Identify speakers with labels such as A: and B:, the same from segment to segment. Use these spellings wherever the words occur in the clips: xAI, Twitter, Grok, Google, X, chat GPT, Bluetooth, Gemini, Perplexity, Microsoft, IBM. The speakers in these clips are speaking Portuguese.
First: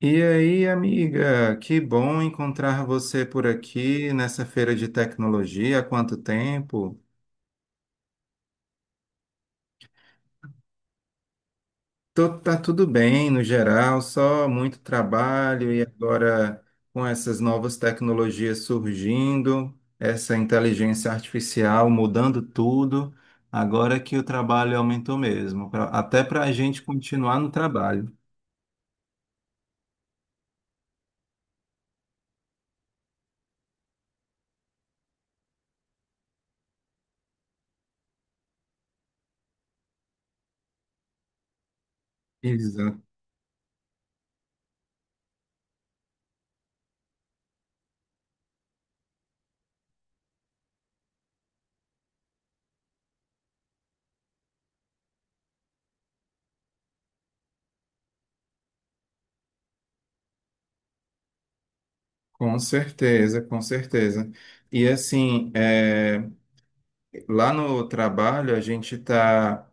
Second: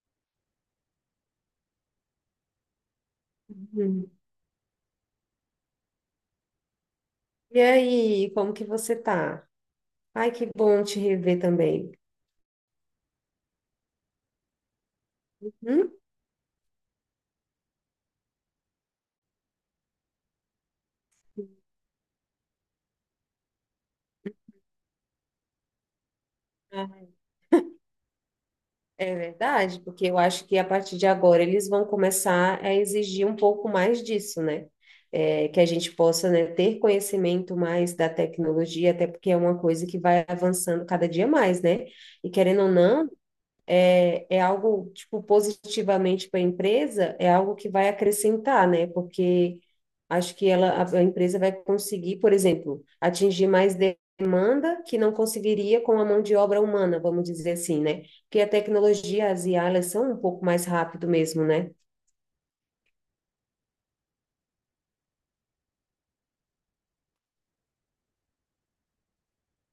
A: E aí, amiga, que bom encontrar você por
B: Uhum.
A: aqui nessa feira de tecnologia. Há quanto tempo?
B: E aí, como que você tá? Ai, que bom te rever também.
A: Tá tudo bem no geral, só muito trabalho e
B: Hum?
A: agora com essas novas tecnologias surgindo, essa inteligência artificial mudando tudo, agora que o trabalho aumentou mesmo, até para a gente
B: Ah,
A: continuar no trabalho.
B: é verdade, porque eu acho que a partir de agora eles vão começar a exigir um pouco mais disso, né? É, que a gente possa, né, ter conhecimento mais da tecnologia, até porque é uma coisa que vai avançando cada dia mais, né? E querendo ou
A: Exato.
B: não, é algo, tipo, positivamente para a empresa, é algo que vai acrescentar, né? Porque acho que ela, a empresa vai conseguir, por exemplo, atingir mais demanda que não conseguiria com a mão de obra humana, vamos dizer assim, né? Porque a tecnologia, as IA, elas são um pouco mais rápido mesmo, né?
A: Com certeza, com certeza. E assim, lá no trabalho, a gente está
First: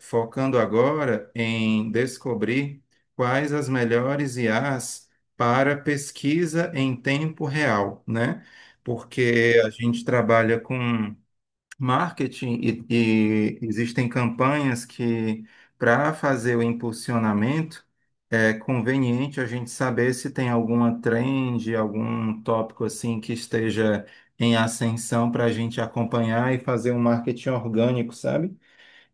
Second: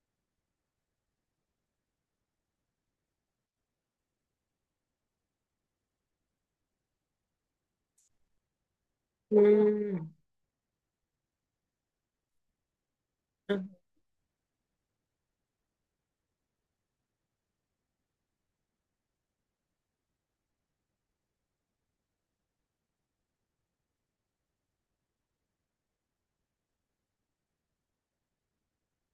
A: focando agora em descobrir quais as melhores IAs para pesquisa em tempo real, né? Porque a gente
B: Hum,
A: trabalha com marketing e existem campanhas que, para fazer o impulsionamento, é conveniente a gente saber se tem alguma trend, algum tópico assim que esteja em ascensão para a gente acompanhar e fazer um marketing orgânico, sabe?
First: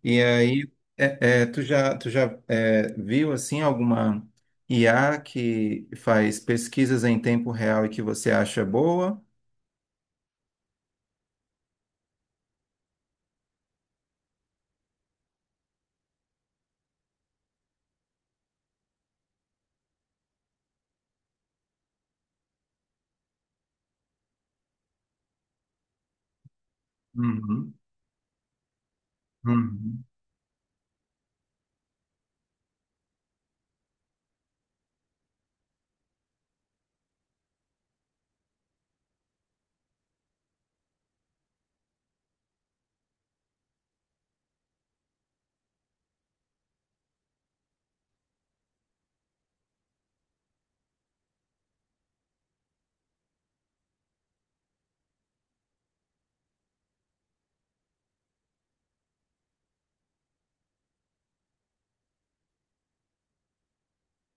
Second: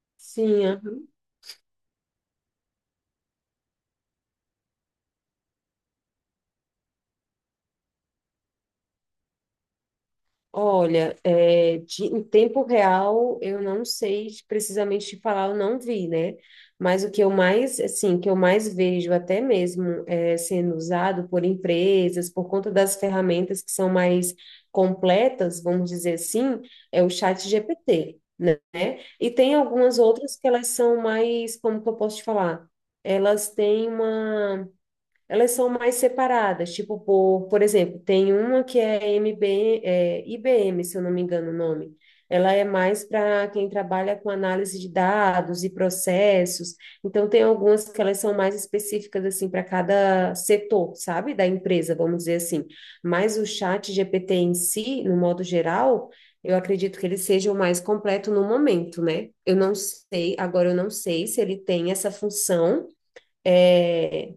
A: E
B: sim,
A: aí,
B: aham.
A: tu já, viu assim alguma IA que faz pesquisas em tempo real e que você acha boa?
B: Olha, é, em tempo real, eu não sei precisamente te falar, eu não vi, né? Mas o que eu mais, assim, que eu mais vejo até mesmo é, sendo usado por empresas, por conta das ferramentas que são mais completas, vamos dizer assim, é o chat
A: Uhum,
B: GPT, né? E tem algumas
A: uhum,
B: outras que elas são mais, como que eu posso te falar? Elas têm uma, elas são mais separadas, tipo, por exemplo, tem uma que é, MB, é IBM, se eu não me engano o nome. Ela é mais para quem trabalha com análise de dados e processos. Então, tem algumas que elas são mais específicas, assim, para cada setor, sabe? Da empresa, vamos dizer assim. Mas o chat GPT em si, no modo geral, eu acredito que ele seja o mais completo no momento, né? Eu não sei, agora eu não sei se ele tem essa função, é,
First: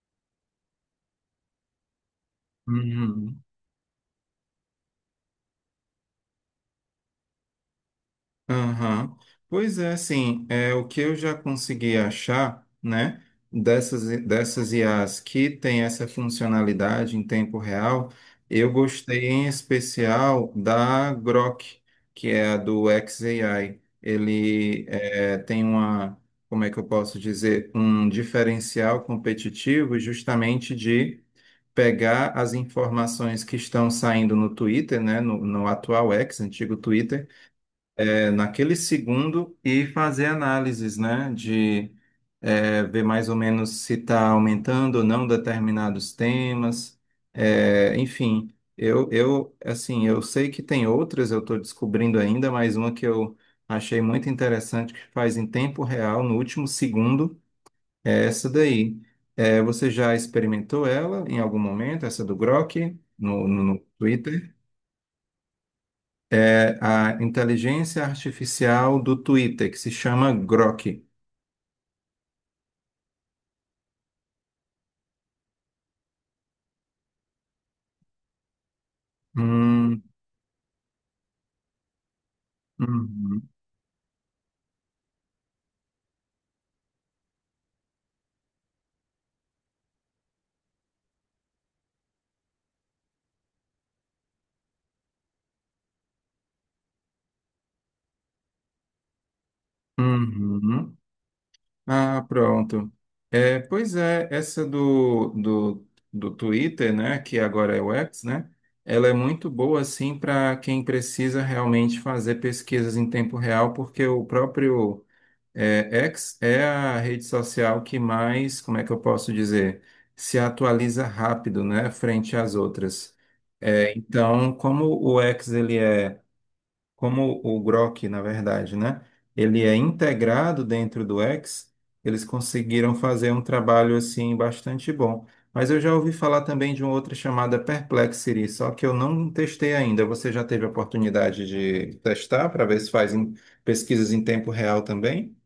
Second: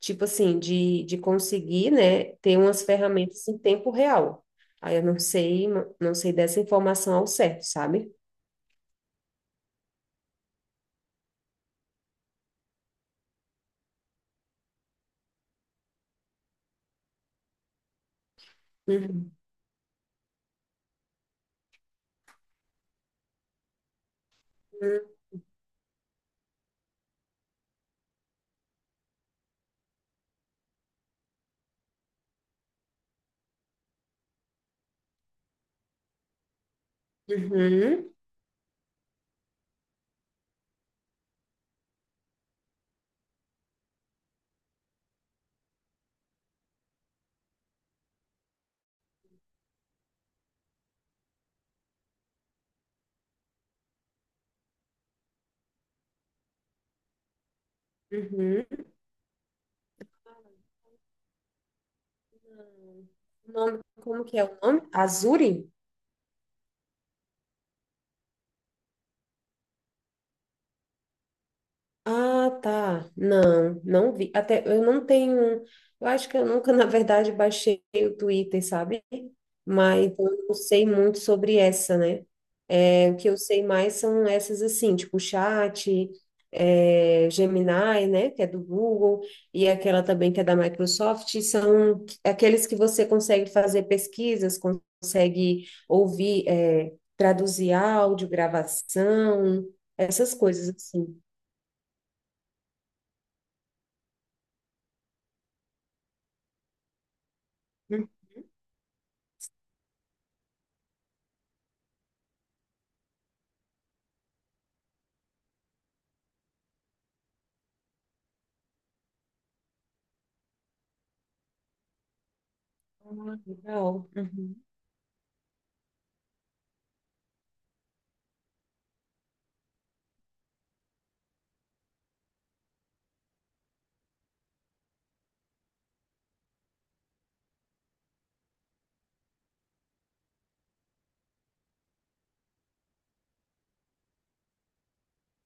B: tipo assim, de, conseguir, né, ter umas
A: uhum.
B: ferramentas em tempo real. Aí eu não sei, não sei dessa informação ao certo, sabe?
A: Aham. Pois é, assim, é, o que eu já consegui achar, né, dessas IAs que tem essa funcionalidade em tempo real, eu gostei
B: Uhum.
A: em especial da Grok, que é a do xAI. Ele é, tem uma, como é que eu posso dizer, um diferencial competitivo justamente de pegar as informações que estão saindo no Twitter, né, no atual X, antigo Twitter,
B: Uhum.
A: é, naquele segundo e fazer análises, né, de ver mais ou menos se está aumentando ou não determinados temas. Enfim, assim, eu sei que tem outras, eu estou descobrindo ainda, mas uma que eu achei muito interessante, que faz em tempo real, no último segundo, é essa
B: Uhum.
A: daí. Você já experimentou ela em algum momento, essa do Grok, no,
B: O
A: no no
B: nome, como que é
A: Twitter?
B: o nome? Azuri?
A: A inteligência artificial do Twitter, que se chama Grok.
B: Ah, tá. Não, não vi. Até eu não tenho. Eu acho que eu nunca, na verdade, baixei o Twitter, sabe?
A: Hum,
B: Mas então, eu não sei muito sobre essa, né? É, o que eu
A: uhum,
B: sei mais são essas assim, tipo chat, é, Gemini, né, que é do Google, e aquela também que é da Microsoft, são aqueles que você consegue fazer pesquisas, consegue ouvir, é, traduzir áudio, gravação, essas coisas
A: uhum.
B: assim.
A: Ah, pronto. É, pois é, essa do Twitter, né, que agora é o
B: Uhum.
A: X, né, ela é muito boa, assim, para quem precisa realmente fazer pesquisas em tempo real, porque o próprio É, X é a rede social que mais, como é que eu posso dizer, se atualiza rápido, né, frente às outras.
B: Ah,
A: É,
B: legal.
A: então,
B: Uhum.
A: como o X ele é, como o Grok, na verdade, né, ele é integrado dentro do X, eles conseguiram fazer um trabalho assim bastante bom. Mas eu já ouvi falar também de uma outra chamada Perplexity, só que eu não testei ainda. Você já teve a oportunidade de testar para ver se faz pesquisas em tempo real também?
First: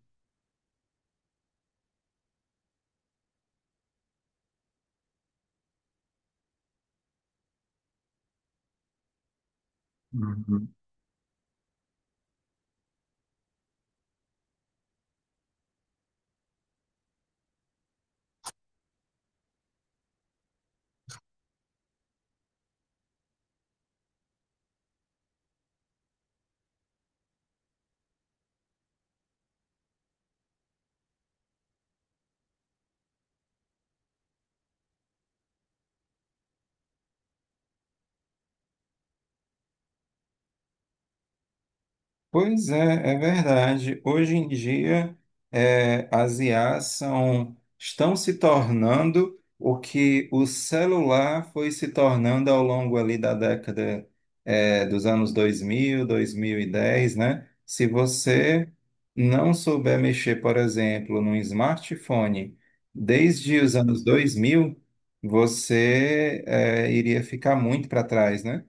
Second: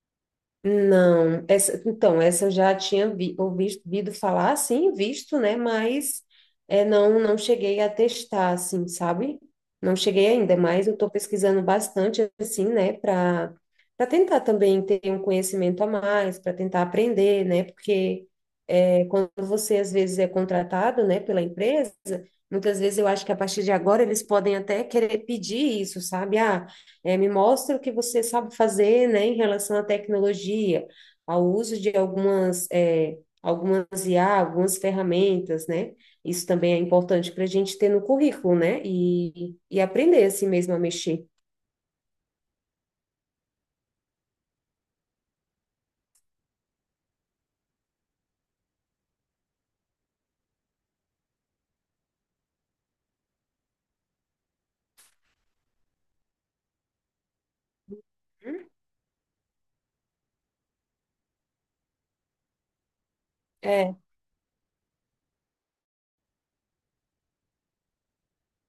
B: Não, essa, então, essa eu já tinha ouvido falar, sim, visto, né? Mas é, não, não cheguei a testar, assim, sabe? Não cheguei ainda,
A: Uhum.
B: mas eu estou pesquisando bastante, assim, né? Para tentar também ter um conhecimento a mais, para tentar aprender, né? Porque é, quando você às vezes é contratado, né, pela empresa, muitas vezes eu acho que a partir de agora eles podem até querer pedir isso, sabe? Ah, é, me mostra o que você sabe fazer, né, em relação à tecnologia, ao uso de algumas, é, algumas IA, algumas ferramentas, né? Isso também é importante para a gente ter no currículo, né? E aprender assim mesmo a mexer.
A: Pois é, é verdade. Hoje em dia, é, as IAs são, estão se tornando o que o celular foi se tornando ao longo ali da década, é, dos anos 2000, 2010, né? Se você não souber mexer, por exemplo, num smartphone desde os
B: É.
A: anos 2000, você, é, iria ficar muito para trás, né?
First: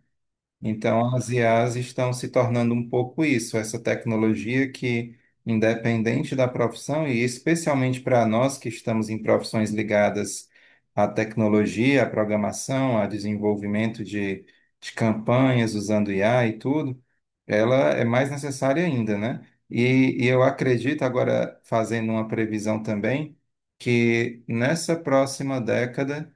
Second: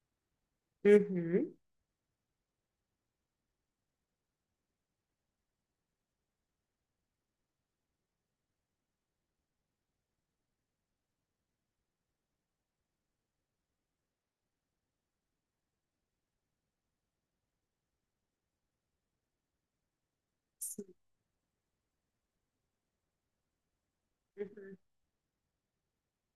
A: Então, as
B: Uhum.
A: IAs estão se tornando um pouco isso, essa tecnologia que, independente da profissão, e especialmente para nós que estamos em profissões ligadas à tecnologia, à programação, ao desenvolvimento de campanhas usando IA e tudo, ela é mais necessária ainda, né? E eu acredito, agora fazendo uma previsão também, que
B: Uhum.
A: nessa próxima década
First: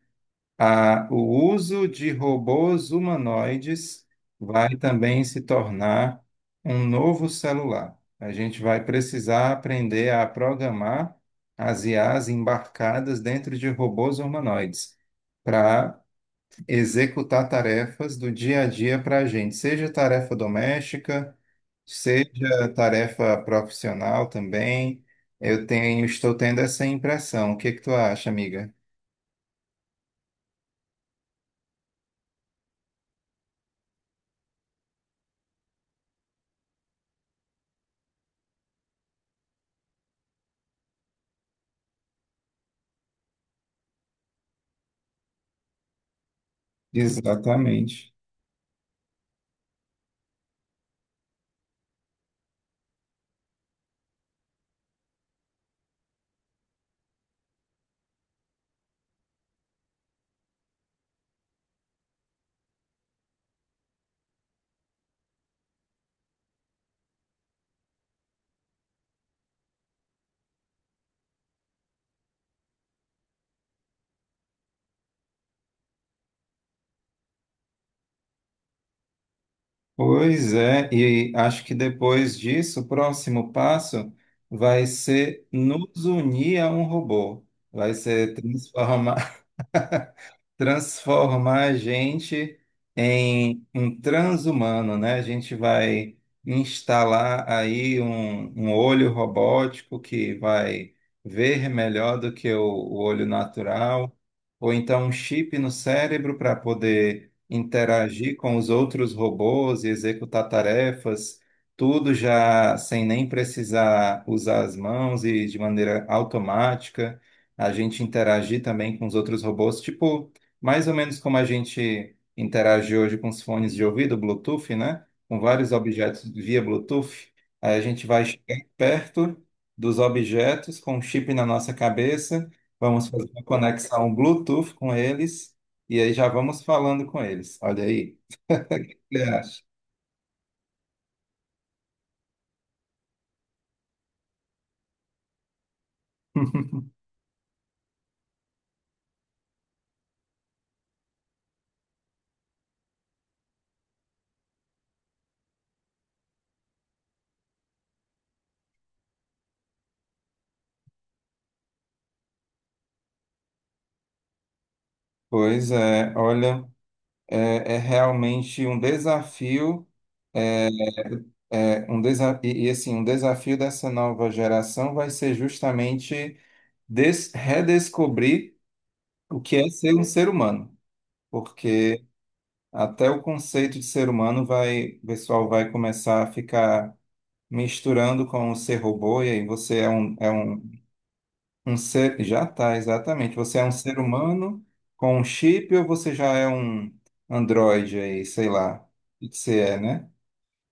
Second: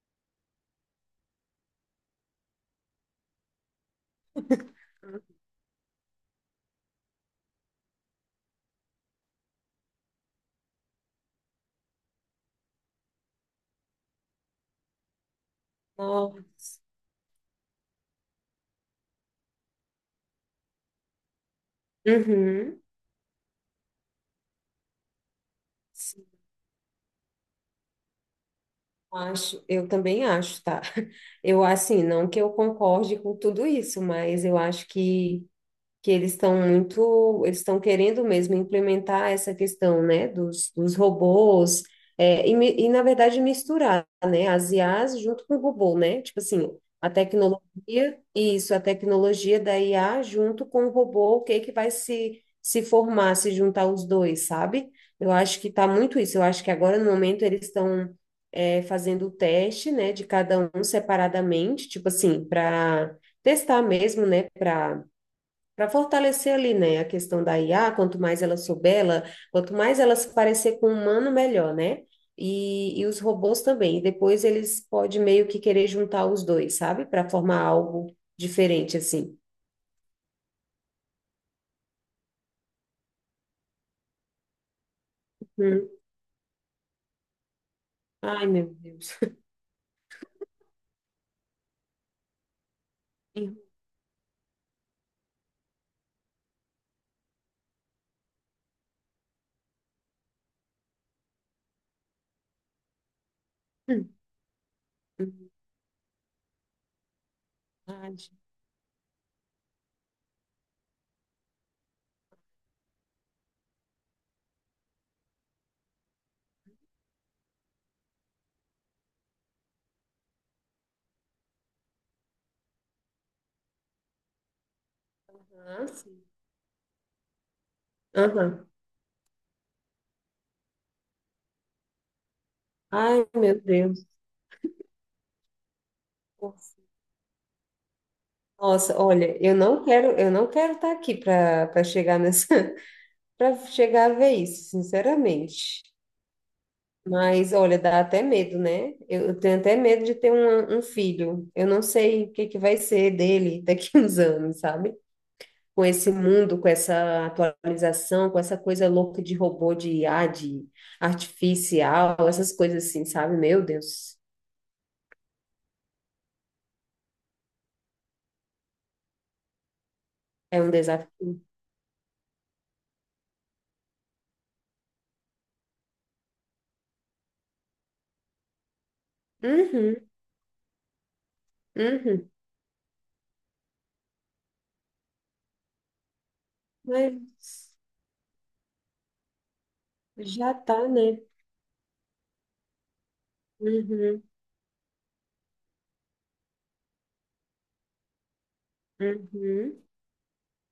A: o uso de robôs humanoides vai também se tornar um novo celular. A gente vai precisar aprender a programar as I as embarcadas dentro de robôs humanoides para
B: Nossa.
A: executar tarefas do dia a dia para a gente, seja tarefa doméstica, seja
B: Uhum.
A: tarefa profissional também. Estou tendo essa impressão. O que que tu acha, amiga?
B: Acho, eu também acho, tá? Eu, assim, não que eu concorde com tudo isso, mas eu acho que eles estão muito, eles estão querendo mesmo implementar essa questão, né, dos, robôs, é, e na verdade misturar, né, as IAs junto com o robô, né, tipo assim, a
A: Exatamente.
B: tecnologia, isso, a tecnologia da IA junto com o robô, o que que vai se, se formar, se juntar os dois, sabe? Eu acho que tá muito isso, eu acho que agora no momento eles estão é, fazendo o teste, né, de cada um separadamente, tipo assim, para testar mesmo, né, para fortalecer ali, né, a questão da IA, quanto mais ela souber, ela, quanto mais ela se parecer com o humano, melhor, né? E os robôs também. E depois eles podem meio que querer juntar os dois, sabe? Para formar algo diferente, assim.
A: Pois é, e acho que depois disso, o próximo passo vai ser
B: Hum.
A: nos unir a um robô. Vai ser
B: Ai, meu Deus.
A: transformar a gente em um transhumano, né? A gente vai instalar aí um olho robótico que vai ver melhor do que o olho
B: Hum,
A: natural, ou então um
B: hum,
A: chip no cérebro para poder
B: verdade.
A: interagir com os outros robôs e executar tarefas. Tudo já sem nem precisar usar as mãos e de maneira automática, a gente interagir também com os outros robôs, tipo mais ou menos como a gente interage hoje com os fones de ouvido, Bluetooth, né? Com vários
B: Aham,
A: objetos
B: sim.
A: via Bluetooth, aí a gente vai chegar
B: Aham.
A: perto dos objetos com um chip na nossa cabeça, vamos
B: Ai,
A: fazer uma
B: meu Deus.
A: conexão Bluetooth com eles e aí já vamos falando com eles. Olha aí, o
B: Nossa,
A: que você
B: olha,
A: acha?
B: eu não quero estar aqui para chegar nessa, para chegar a ver isso, sinceramente. Mas, olha, dá até medo, né? Eu tenho até medo de ter um, um filho. Eu não sei o que que vai ser dele daqui uns anos, sabe? Com esse mundo, com essa atualização, com essa coisa louca de robô, de IA, de artificial, essas coisas assim, sabe? Meu Deus,
A: Pois é, olha, é, é realmente um desafio,
B: é um desafio.
A: é, um desa e, assim, um desafio dessa nova geração vai ser justamente redescobrir o que é ser
B: Uhum,
A: um ser humano, porque
B: uhum.
A: até o conceito de ser humano vai, o pessoal vai começar a ficar
B: Mas
A: misturando com o ser robô, e aí você é
B: já
A: um,
B: tá, né?
A: um ser, já tá, exatamente, você é um ser
B: Uhum,
A: humano com um chip ou você já é um androide aí, sei lá, o que você é,
B: uhum.
A: né?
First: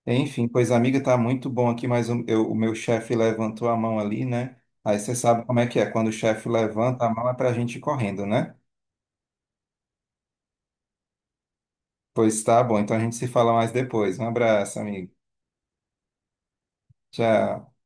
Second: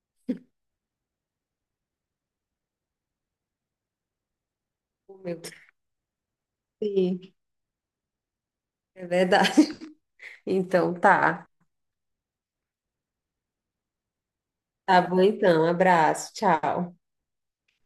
A: Enfim, pois amiga, tá muito bom aqui, mas o, o meu chefe levantou a mão ali, né? Aí você
B: Oh, meu
A: sabe como é
B: Deus.
A: que é, quando o chefe levanta a
B: Sim,
A: mão é pra gente ir correndo, né?
B: é verdade. Então, tá.
A: Pois tá bom, então a gente se fala mais depois. Um abraço,
B: Tá
A: amigo.
B: bom, então. Abraço. Tchau.
A: Tchau.